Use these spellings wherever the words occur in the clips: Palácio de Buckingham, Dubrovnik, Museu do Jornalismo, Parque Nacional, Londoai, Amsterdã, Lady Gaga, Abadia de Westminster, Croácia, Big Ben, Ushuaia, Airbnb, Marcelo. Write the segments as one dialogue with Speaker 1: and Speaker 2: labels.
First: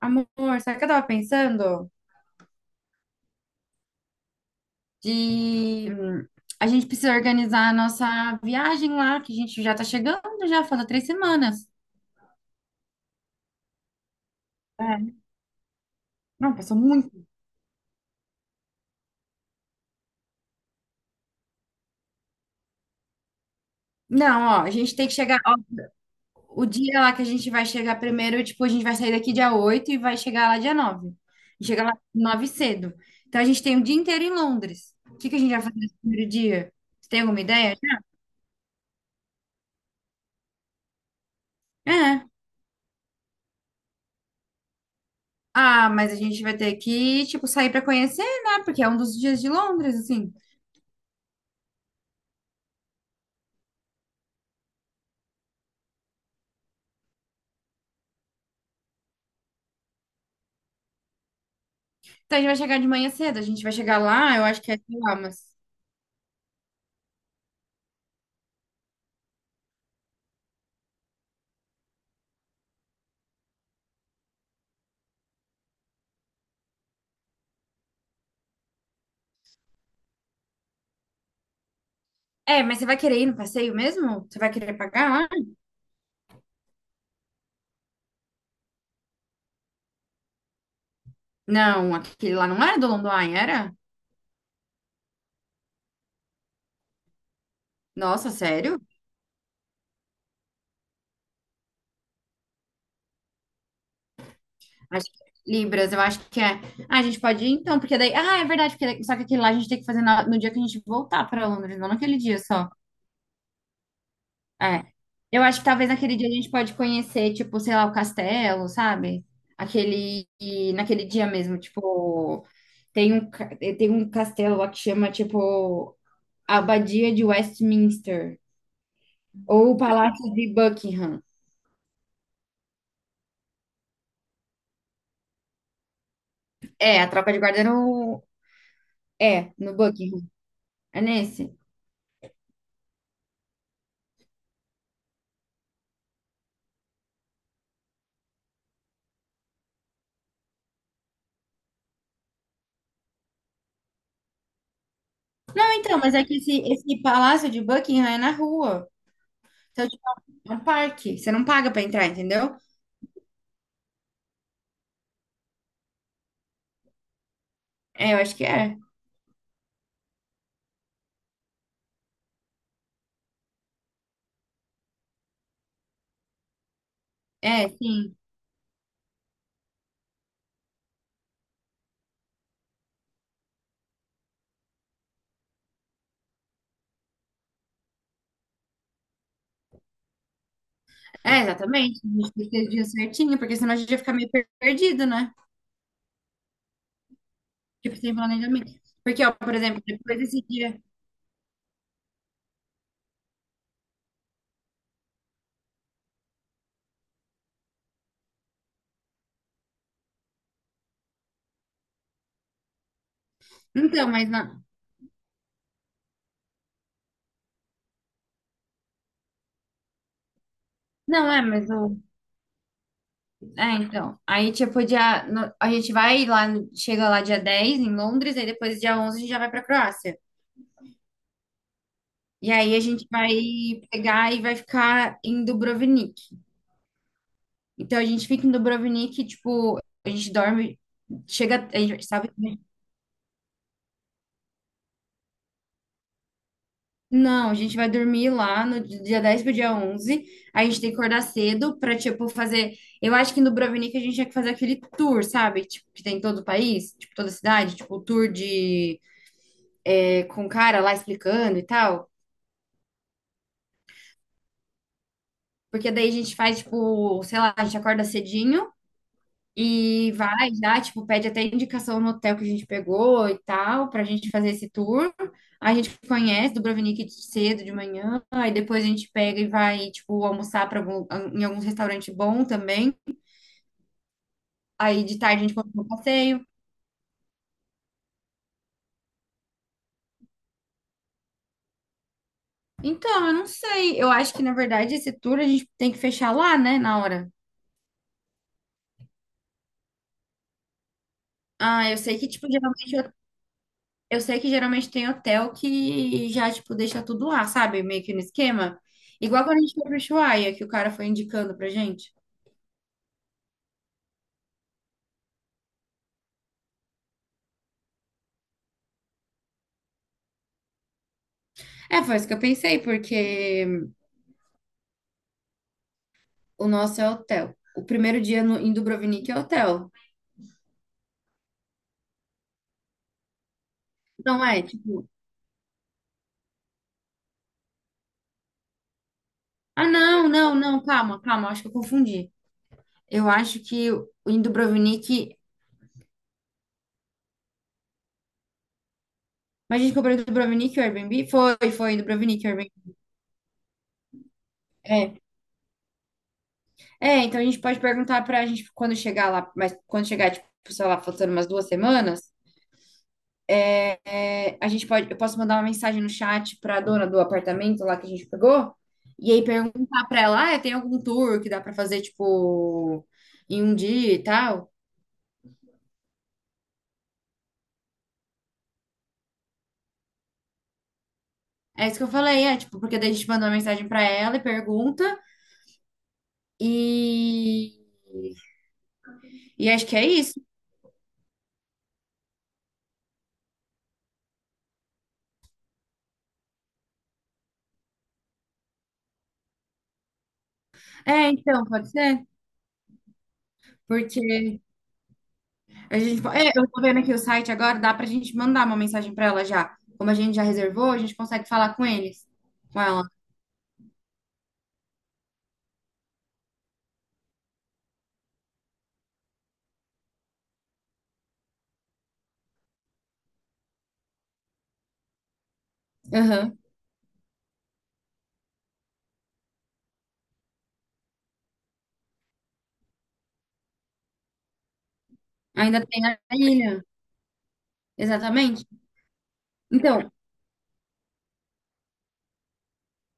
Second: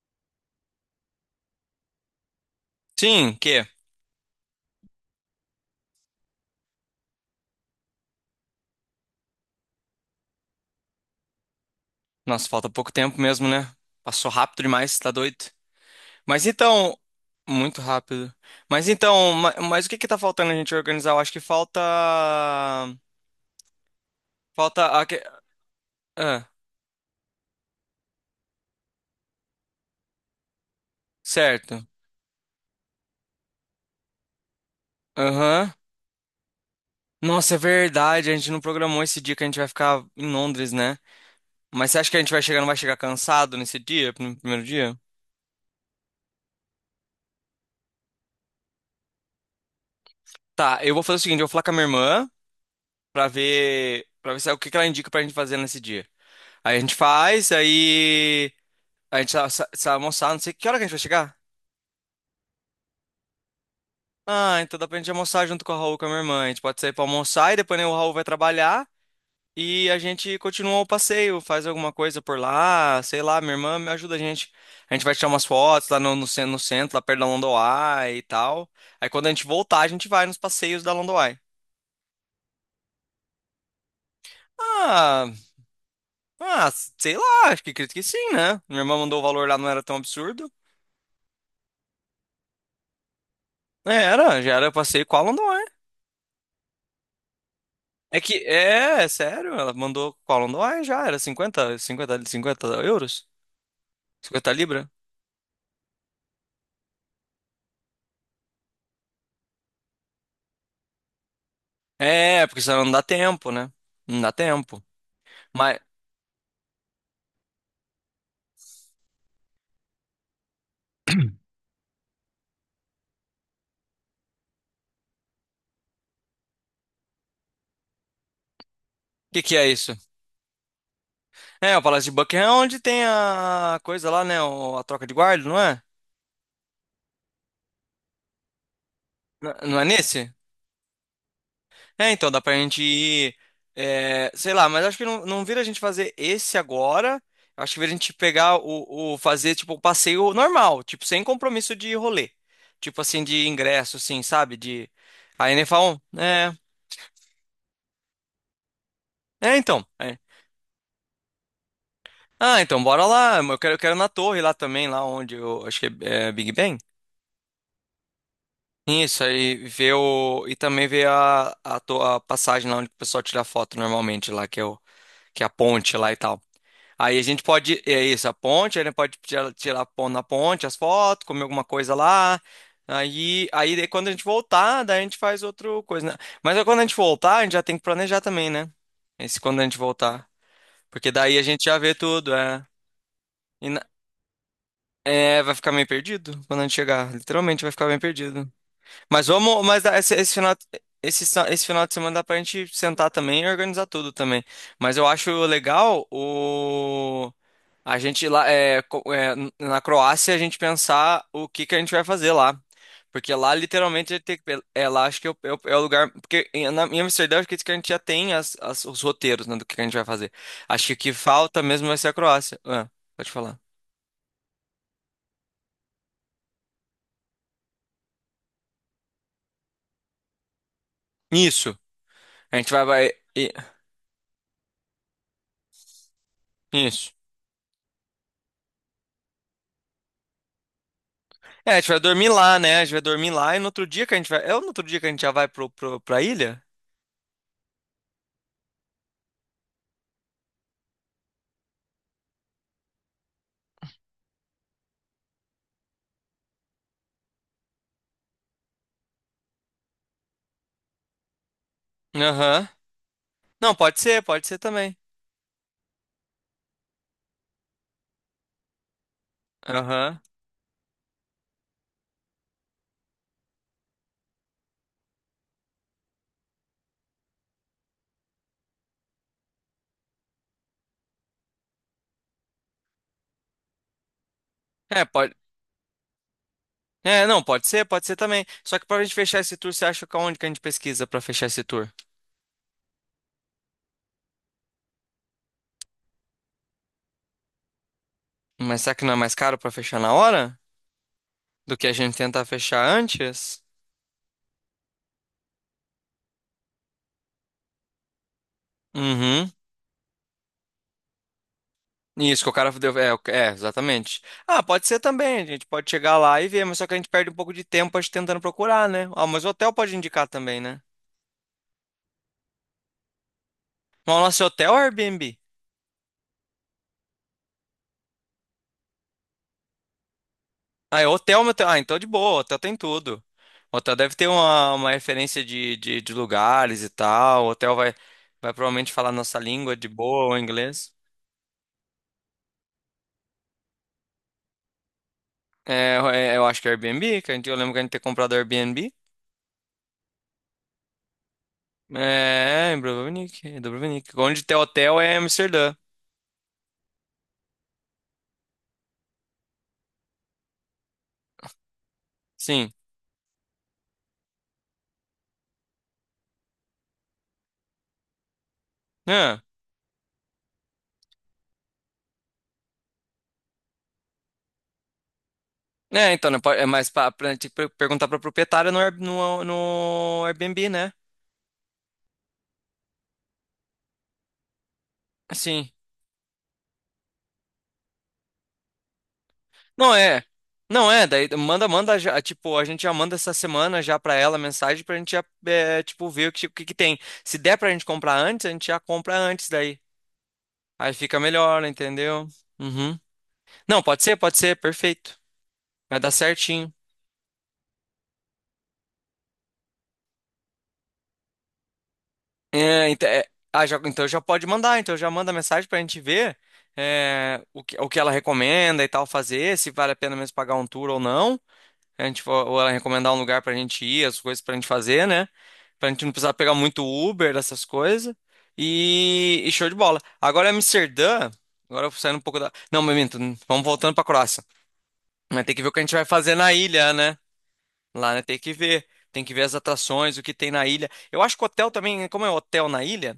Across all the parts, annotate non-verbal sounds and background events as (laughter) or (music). Speaker 1: Amor, sabe o que eu tava pensando?
Speaker 2: Sim, que?
Speaker 1: De A gente precisa organizar a nossa viagem lá, que a gente já tá chegando, já falta 3 semanas.
Speaker 2: Nossa, falta pouco tempo mesmo, né? Passou rápido demais, tá
Speaker 1: É,
Speaker 2: doido. Mas
Speaker 1: não, passou
Speaker 2: então,
Speaker 1: muito.
Speaker 2: muito rápido. Mas então, mas, o que que tá faltando a gente organizar? Eu acho que falta.
Speaker 1: Não, ó, a gente
Speaker 2: Falta.
Speaker 1: tem que chegar, ó,
Speaker 2: Ah,
Speaker 1: o dia lá que a gente vai chegar primeiro, tipo, a gente vai sair daqui dia 8 e vai chegar lá dia 9. E chega
Speaker 2: certo.
Speaker 1: lá 9 cedo. Então a gente tem o dia inteiro em Londres. O que que a gente vai
Speaker 2: Aham.
Speaker 1: fazer nesse primeiro dia? Você tem alguma
Speaker 2: Nossa, é
Speaker 1: ideia?
Speaker 2: verdade, a gente não programou esse dia que a gente vai ficar em Londres, né? Mas você acha que a
Speaker 1: É.
Speaker 2: gente vai chegar, não vai chegar cansado nesse dia, no primeiro dia?
Speaker 1: Ah, mas a gente vai ter que, tipo, sair pra conhecer, né? Porque é um dos dias de Londres, assim.
Speaker 2: Tá, eu vou fazer o seguinte, eu vou falar com a minha irmã pra ver é o que que ela indica pra gente fazer nesse dia. Aí a gente faz, aí. A gente sai almoçar, não sei que hora que a gente vai chegar.
Speaker 1: Então a gente vai chegar de manhã cedo, a gente vai chegar lá, eu
Speaker 2: Ah,
Speaker 1: acho que é,
Speaker 2: então dá pra
Speaker 1: sei
Speaker 2: gente
Speaker 1: lá,
Speaker 2: almoçar
Speaker 1: mas.
Speaker 2: junto com a Raul, com a minha irmã. A gente pode sair pra almoçar e depois né, o Raul vai trabalhar e a gente continua o passeio, faz alguma coisa por lá, sei lá, minha irmã me ajuda a gente. A gente vai tirar umas fotos lá no centro, lá perto da Londoai e tal. Aí quando a gente voltar, a gente vai nos passeios da Londoai.
Speaker 1: É, mas você vai querer ir no passeio mesmo? Você vai querer pagar lá?
Speaker 2: Ah, ah, sei lá, acho que acredito que sim, né? Minha irmã mandou o valor lá, não era tão absurdo.
Speaker 1: Não, aquele lá não era do London, era?
Speaker 2: É, era, já era passeio com a Londoai. É
Speaker 1: Nossa,
Speaker 2: que,
Speaker 1: sério?
Speaker 2: é, é sério, ela mandou qual não dói já, era cinquenta euros? 50 libra?
Speaker 1: Acho que é Libras, eu acho que é. Ah, a gente pode ir então, porque daí. Ah, é verdade, porque daí- só que aquele lá a gente tem que fazer na- no dia que a gente voltar para Londres, não naquele dia
Speaker 2: É, porque
Speaker 1: só.
Speaker 2: senão não dá tempo, né? Não dá tempo.
Speaker 1: É. Eu acho que
Speaker 2: Mas, o
Speaker 1: talvez naquele dia a gente pode conhecer, tipo, sei lá, o castelo, sabe? Aquele. E naquele dia mesmo, tipo. Tem um, ca- tem um castelo lá que chama, tipo, a Abadia de Westminster
Speaker 2: que que é
Speaker 1: ou o
Speaker 2: isso?
Speaker 1: Palácio de Buckingham.
Speaker 2: É, o Palácio de Buckingham é onde tem a coisa lá, né, a troca de guarda, não é?
Speaker 1: É, a tropa de guarda no É, no
Speaker 2: Não é
Speaker 1: Buckingham.
Speaker 2: nesse?
Speaker 1: É nesse?
Speaker 2: É, então dá pra gente ir, é, sei lá, mas acho que não, não vira a gente fazer esse agora. Acho que vira a gente pegar o fazer tipo o passeio normal, tipo sem compromisso de rolê, tipo assim de ingresso, assim, sabe? De aí nem
Speaker 1: Não, então,
Speaker 2: falam,
Speaker 1: mas é que
Speaker 2: é,
Speaker 1: esse Palácio de Buckingham é na rua.
Speaker 2: é então,
Speaker 1: Então, tipo,
Speaker 2: é.
Speaker 1: é um parque. Você não paga pra entrar, entendeu?
Speaker 2: Ah, então bora lá. Eu quero na torre lá também, lá onde eu acho que é Big Ben.
Speaker 1: É, eu acho que é.
Speaker 2: Isso aí ver o e também ver a passagem lá onde o pessoal tira foto normalmente lá que é o que é a ponte lá e tal. Aí a gente
Speaker 1: É,
Speaker 2: pode, é
Speaker 1: sim.
Speaker 2: isso, a ponte, aí a gente pode tirar na ponte as fotos, comer alguma coisa lá. Aí, aí daí quando a gente voltar, daí a gente faz outra coisa, né? Mas aí quando a gente voltar, a gente já tem que planejar também, né? Esse quando a gente voltar. Porque daí
Speaker 1: É,
Speaker 2: a gente já vê
Speaker 1: exatamente. A gente
Speaker 2: tudo, é.
Speaker 1: precisa de certinho, porque
Speaker 2: E
Speaker 1: senão a
Speaker 2: na-
Speaker 1: gente ia ficar meio perdido, né?
Speaker 2: é, vai ficar meio perdido quando a gente chegar. Literalmente vai ficar
Speaker 1: Tipo,
Speaker 2: bem
Speaker 1: sem
Speaker 2: perdido.
Speaker 1: planejamento. Porque,
Speaker 2: Mas
Speaker 1: ó, por
Speaker 2: vamos,
Speaker 1: exemplo,
Speaker 2: mas
Speaker 1: depois desse dia.
Speaker 2: esse final de semana dá pra gente sentar também e organizar tudo também. Mas eu acho legal o a gente lá é, co- é, n- na Croácia a gente pensar o que que a gente vai fazer lá. Porque lá
Speaker 1: Então,
Speaker 2: literalmente a gente
Speaker 1: mas
Speaker 2: tem
Speaker 1: não.
Speaker 2: é lá acho que é o lugar porque em Amsterdã acho que a gente já tem os roteiros né, do que a gente vai fazer. Acho que o que
Speaker 1: Não, é,
Speaker 2: falta
Speaker 1: mas
Speaker 2: mesmo vai
Speaker 1: o
Speaker 2: ser a Croácia. Ah, pode falar.
Speaker 1: é, então. Aí, tipo, dia, no- a gente vai lá, no- chega lá dia 10 em Londres, aí depois dia 11 a gente já vai pra Croácia.
Speaker 2: Isso.
Speaker 1: E
Speaker 2: A gente
Speaker 1: aí a
Speaker 2: vai,
Speaker 1: gente
Speaker 2: vai
Speaker 1: vai
Speaker 2: e-
Speaker 1: pegar e vai ficar em Dubrovnik.
Speaker 2: isso.
Speaker 1: Então a gente fica em Dubrovnik, tipo, a gente dorme, chega,
Speaker 2: É, a
Speaker 1: a
Speaker 2: gente vai
Speaker 1: gente
Speaker 2: dormir
Speaker 1: sabe?
Speaker 2: lá, né? A gente vai dormir lá e no outro dia que a gente vai. É no outro dia que a gente já vai pra ilha?
Speaker 1: Não, a gente vai dormir lá no dia 10 pro dia 11. A gente tem que acordar cedo pra, tipo, fazer. Eu acho que em Dubrovnik a gente tinha que fazer aquele tour, sabe? Tipo, que tem em todo o país, tipo, toda cidade, tipo, o tour de com o cara lá explicando e tal.
Speaker 2: Aham. Não, pode ser também.
Speaker 1: Porque daí a gente faz, tipo, sei lá, a gente acorda cedinho e
Speaker 2: Aham.
Speaker 1: vai já, tipo, pede até indicação no hotel que a gente pegou e tal, pra gente fazer esse tour. A gente conhece Dubrovnik de cedo, de manhã, aí depois a gente pega e vai, tipo, almoçar pra em algum restaurante bom também. Aí
Speaker 2: É,
Speaker 1: de
Speaker 2: pode.
Speaker 1: tarde a gente continua o passeio.
Speaker 2: É, não, pode ser também. Só que pra gente fechar esse tour, você acha que aonde que a gente pesquisa pra fechar esse tour?
Speaker 1: Então, eu não sei. Eu acho que, na verdade, esse tour a gente tem que fechar lá, né, na hora.
Speaker 2: Mas será que não é mais caro pra fechar na hora do que
Speaker 1: Ah,
Speaker 2: a
Speaker 1: eu
Speaker 2: gente
Speaker 1: sei que,
Speaker 2: tentar
Speaker 1: tipo,
Speaker 2: fechar
Speaker 1: geralmente
Speaker 2: antes?
Speaker 1: eu sei que geralmente tem hotel que já, tipo, deixa tudo lá, sabe? Meio que no esquema. Igual
Speaker 2: Uhum.
Speaker 1: quando a gente foi pro Ushuaia, que o cara foi indicando pra gente.
Speaker 2: Isso, que o cara deu. É, é, exatamente. Ah, pode ser também. A gente pode chegar lá e ver, mas só que a gente perde um pouco de tempo a gente tentando procurar, né? Ah, mas o hotel pode indicar também, né?
Speaker 1: É, foi isso que eu pensei, porque
Speaker 2: Mas o nosso hotel é o Airbnb.
Speaker 1: o nosso é hotel. O primeiro dia no, em Dubrovnik é hotel.
Speaker 2: Ah, é hotel, meu... Ah, então é de boa, hotel tem tudo. Hotel deve ter
Speaker 1: Não é,
Speaker 2: uma
Speaker 1: tipo...
Speaker 2: referência de lugares e tal. O hotel vai provavelmente falar nossa língua de
Speaker 1: Ah, não,
Speaker 2: boa, o
Speaker 1: não, não,
Speaker 2: inglês.
Speaker 1: calma, calma, acho que eu confundi. Eu acho que o em Dubrovnik...
Speaker 2: Eu acho que é Airbnb, que a gente, eu lembro que a gente ter comprado Airbnb.
Speaker 1: Mas a gente comprou em Dubrovnik o Airbnb? Foi, foi em Dubrovnik o
Speaker 2: É, em
Speaker 1: Airbnb.
Speaker 2: Dubrovnik, em Dubrovnik. Onde tem hotel
Speaker 1: É.
Speaker 2: é Amsterdã.
Speaker 1: É, então a gente pode perguntar pra gente quando chegar lá, mas quando chegar, tipo, sei lá, faltando umas 2 semanas,
Speaker 2: Sim.
Speaker 1: é, a gente pode, eu posso mandar uma mensagem no chat para a dona do apartamento lá que a gente pegou e
Speaker 2: É,
Speaker 1: aí perguntar para ela, ah, tem algum tour que dá para fazer tipo em um dia e tal?
Speaker 2: É, então, né, mais pra, pra gente perguntar pra proprietária no Airbnb, né?
Speaker 1: É isso que eu falei, é tipo, porque daí a gente manda uma mensagem para ela e pergunta
Speaker 2: Sim.
Speaker 1: e e acho
Speaker 2: Não
Speaker 1: que é
Speaker 2: é.
Speaker 1: isso.
Speaker 2: Não é, daí manda já, tipo, a gente já manda essa semana já pra ela a mensagem pra gente já, é, tipo, ver o que que tem. Se der pra gente comprar antes, a gente já compra antes daí. Aí fica
Speaker 1: É,
Speaker 2: melhor,
Speaker 1: então, pode ser,
Speaker 2: entendeu? Uhum. Não,
Speaker 1: porque
Speaker 2: pode ser, perfeito.
Speaker 1: a
Speaker 2: Vai dar
Speaker 1: gente, eu
Speaker 2: certinho.
Speaker 1: tô vendo aqui o site agora, dá pra gente mandar uma mensagem para ela já. Como a gente já reservou, a gente consegue falar com eles, com
Speaker 2: É,
Speaker 1: ela.
Speaker 2: é, ah, então já pode mandar, então já manda mensagem pra gente ver é, o que ela recomenda e tal fazer, se vale a pena mesmo pagar um tour ou não. A gente, ou ela recomendar um lugar pra gente ir, as coisas pra gente fazer, né? Pra gente não precisar pegar
Speaker 1: Aham.
Speaker 2: muito Uber, essas coisas. Show de bola. Agora Amsterdã. Agora eu saindo um pouco da. Não, mas minto, vamos voltando pra Croácia. Vai ter que ver o que a
Speaker 1: Ainda
Speaker 2: gente
Speaker 1: tem
Speaker 2: vai
Speaker 1: a
Speaker 2: fazer na
Speaker 1: ilha.
Speaker 2: ilha, né? Lá, né? Tem que
Speaker 1: Exatamente.
Speaker 2: ver. Tem que ver as
Speaker 1: Então,
Speaker 2: atrações, o que tem na ilha. Eu acho que o hotel também, como é hotel na ilha,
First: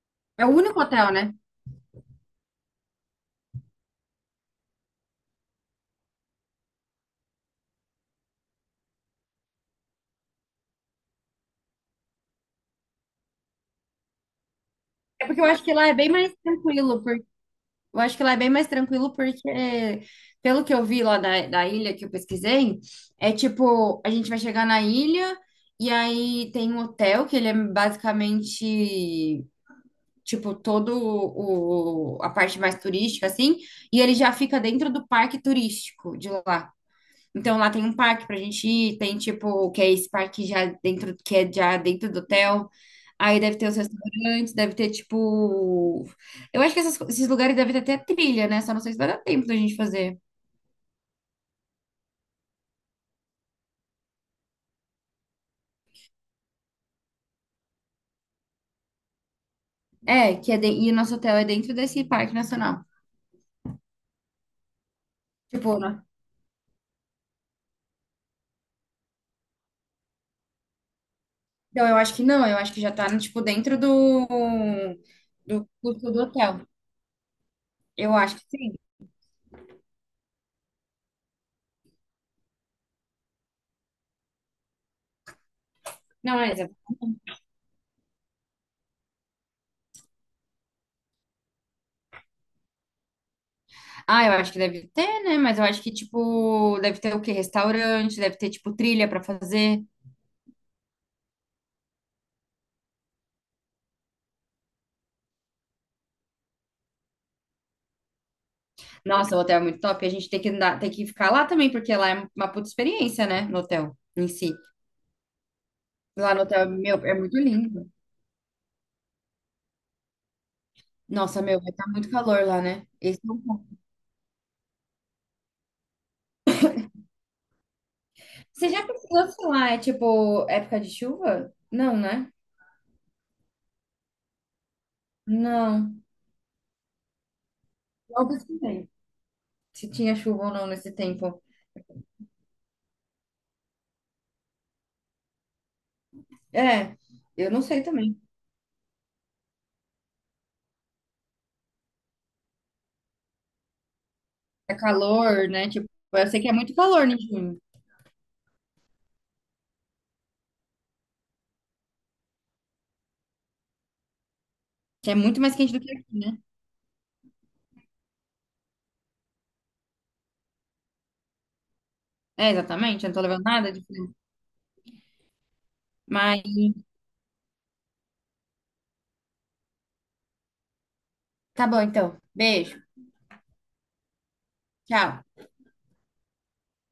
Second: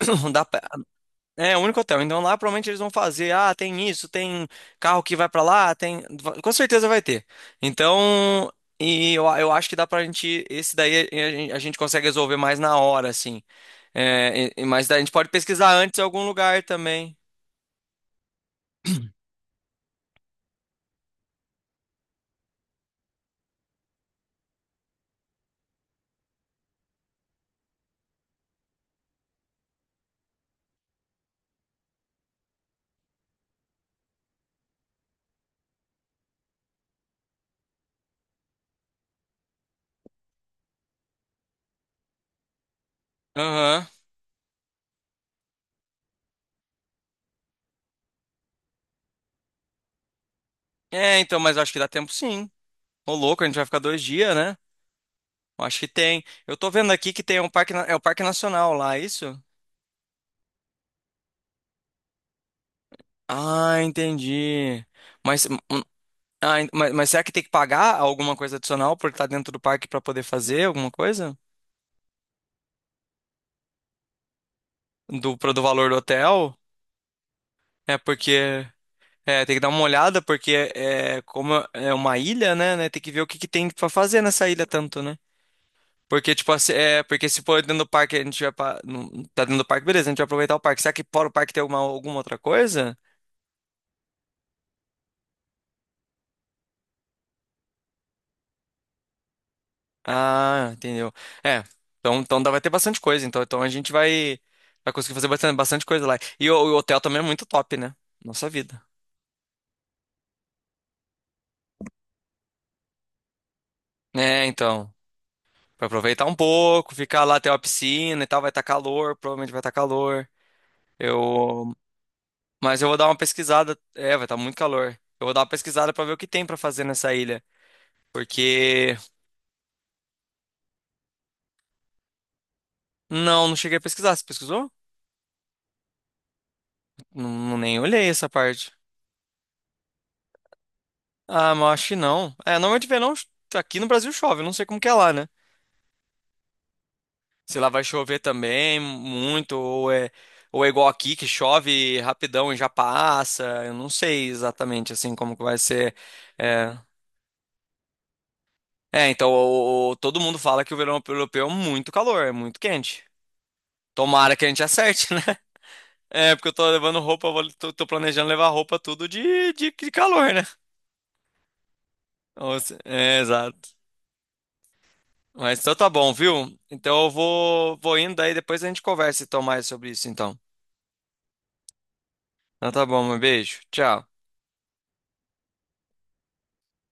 Speaker 2: (clears throat) dá
Speaker 1: é o
Speaker 2: pra-
Speaker 1: único hotel, né?
Speaker 2: é, o único hotel. Então lá provavelmente eles vão fazer, ah, tem isso, tem carro que vai pra lá, tem, com certeza vai ter. Então, eu acho que dá pra gente, esse daí a gente consegue resolver mais na hora, assim. É, mas daí a gente
Speaker 1: É
Speaker 2: pode
Speaker 1: porque eu acho
Speaker 2: pesquisar
Speaker 1: que lá é
Speaker 2: antes em
Speaker 1: bem
Speaker 2: algum
Speaker 1: mais
Speaker 2: lugar
Speaker 1: tranquilo, por...
Speaker 2: também.
Speaker 1: Eu acho que lá é bem mais tranquilo porque, pelo que eu vi lá da, da ilha que eu pesquisei, é tipo, a gente vai chegar na ilha e aí tem um hotel que ele é basicamente, tipo, todo o... A parte mais turística, assim, e ele já fica dentro do parque turístico de lá. Então lá tem um parque pra gente ir, tem tipo, que é esse parque já dentro, que é já dentro do hotel. Aí deve ter os
Speaker 2: Aham.
Speaker 1: restaurantes, deve ter tipo. Eu acho que essas esses lugares devem ter até trilha, né? Só não sei se vai dar tempo da gente fazer.
Speaker 2: É, então, mas eu acho que dá tempo sim. Ô louco, a gente vai ficar 2 dias, né? Eu acho que tem. Eu tô vendo aqui que tem um parque, é o Parque Nacional lá, é isso?
Speaker 1: É, que é de... E o nosso hotel é dentro desse parque nacional.
Speaker 2: Ah, entendi. Mas
Speaker 1: Tipo, né?
Speaker 2: mas, será que tem que pagar alguma coisa adicional por estar dentro do parque para poder fazer alguma coisa?
Speaker 1: Então eu acho que não, eu acho que já tá, tipo, dentro do, do
Speaker 2: Do valor do
Speaker 1: custo do hotel.
Speaker 2: hotel? É
Speaker 1: Eu acho que
Speaker 2: porque.
Speaker 1: sim.
Speaker 2: É, tem que dar uma olhada, porque é, como é uma ilha, né? Tem que ver o que, que tem pra fazer nessa ilha tanto, né? Porque,
Speaker 1: Não, é
Speaker 2: tipo, assim,
Speaker 1: exato.
Speaker 2: é, porque se for dentro do parque, a gente vai. Tá dentro do parque, beleza, a gente vai aproveitar o parque. Será que fora o parque tem alguma, alguma outra coisa?
Speaker 1: Ah, eu acho que deve ter, né? Mas eu acho que, tipo, deve ter o quê? Restaurante, deve ter, tipo, trilha pra fazer.
Speaker 2: Ah, entendeu. É, então, vai ter bastante coisa. Então, a gente vai conseguir fazer bastante, bastante coisa lá. E o hotel também é muito top, né? Nossa vida.
Speaker 1: Nossa, o hotel é muito top. A gente tem que andar, tem que ficar lá também, porque lá é uma puta experiência, né? No hotel em
Speaker 2: É,
Speaker 1: si.
Speaker 2: então. Pra aproveitar
Speaker 1: Lá
Speaker 2: um
Speaker 1: no hotel,
Speaker 2: pouco,
Speaker 1: meu, é
Speaker 2: ficar lá
Speaker 1: muito
Speaker 2: até a
Speaker 1: lindo.
Speaker 2: piscina e tal, vai estar calor, provavelmente vai estar calor.
Speaker 1: Nossa, meu, vai
Speaker 2: Eu.
Speaker 1: estar muito calor lá,
Speaker 2: Mas
Speaker 1: né?
Speaker 2: eu vou dar uma
Speaker 1: Esse é um ponto.
Speaker 2: pesquisada. É, vai estar muito calor. Eu vou dar uma pesquisada pra ver o que tem pra fazer nessa ilha.
Speaker 1: Você já
Speaker 2: Porque.
Speaker 1: pesquisou se lá é tipo época de chuva? Não, né?
Speaker 2: Não, não cheguei a pesquisar. Você pesquisou?
Speaker 1: Não.
Speaker 2: Não, não nem olhei
Speaker 1: Não
Speaker 2: essa parte.
Speaker 1: pesquisei. Se tinha chuva ou não nesse tempo.
Speaker 2: Ah, mas eu acho que não. É, normalmente verão aqui no Brasil chove, eu não sei como que é lá, né?
Speaker 1: É, eu
Speaker 2: Se
Speaker 1: não
Speaker 2: lá
Speaker 1: sei
Speaker 2: vai chover
Speaker 1: também.
Speaker 2: também muito, ou é igual aqui, que chove rapidão e já passa. Eu não sei
Speaker 1: É
Speaker 2: exatamente assim como que
Speaker 1: calor,
Speaker 2: vai
Speaker 1: né? Tipo,
Speaker 2: ser.
Speaker 1: eu sei que é muito
Speaker 2: É,
Speaker 1: calor em junho.
Speaker 2: É, então todo mundo fala que o verão europeu é muito calor, é muito quente. Tomara que a gente acerte,
Speaker 1: Que é
Speaker 2: (laughs) né?
Speaker 1: muito mais quente do que aqui,
Speaker 2: É,
Speaker 1: né?
Speaker 2: porque eu tô levando roupa, eu tô planejando levar roupa tudo de calor, né?
Speaker 1: É,
Speaker 2: Ou
Speaker 1: exatamente. Eu não
Speaker 2: é,
Speaker 1: tô levando
Speaker 2: exato.
Speaker 1: nada de frio.
Speaker 2: Mas então tá bom,
Speaker 1: Mas
Speaker 2: viu? Então eu vou, vou indo, aí depois a gente conversa e então, mais sobre isso, então.
Speaker 1: tá bom, então.
Speaker 2: Então
Speaker 1: Beijo.
Speaker 2: tá bom, um beijo. Tchau.
Speaker 1: Tchau.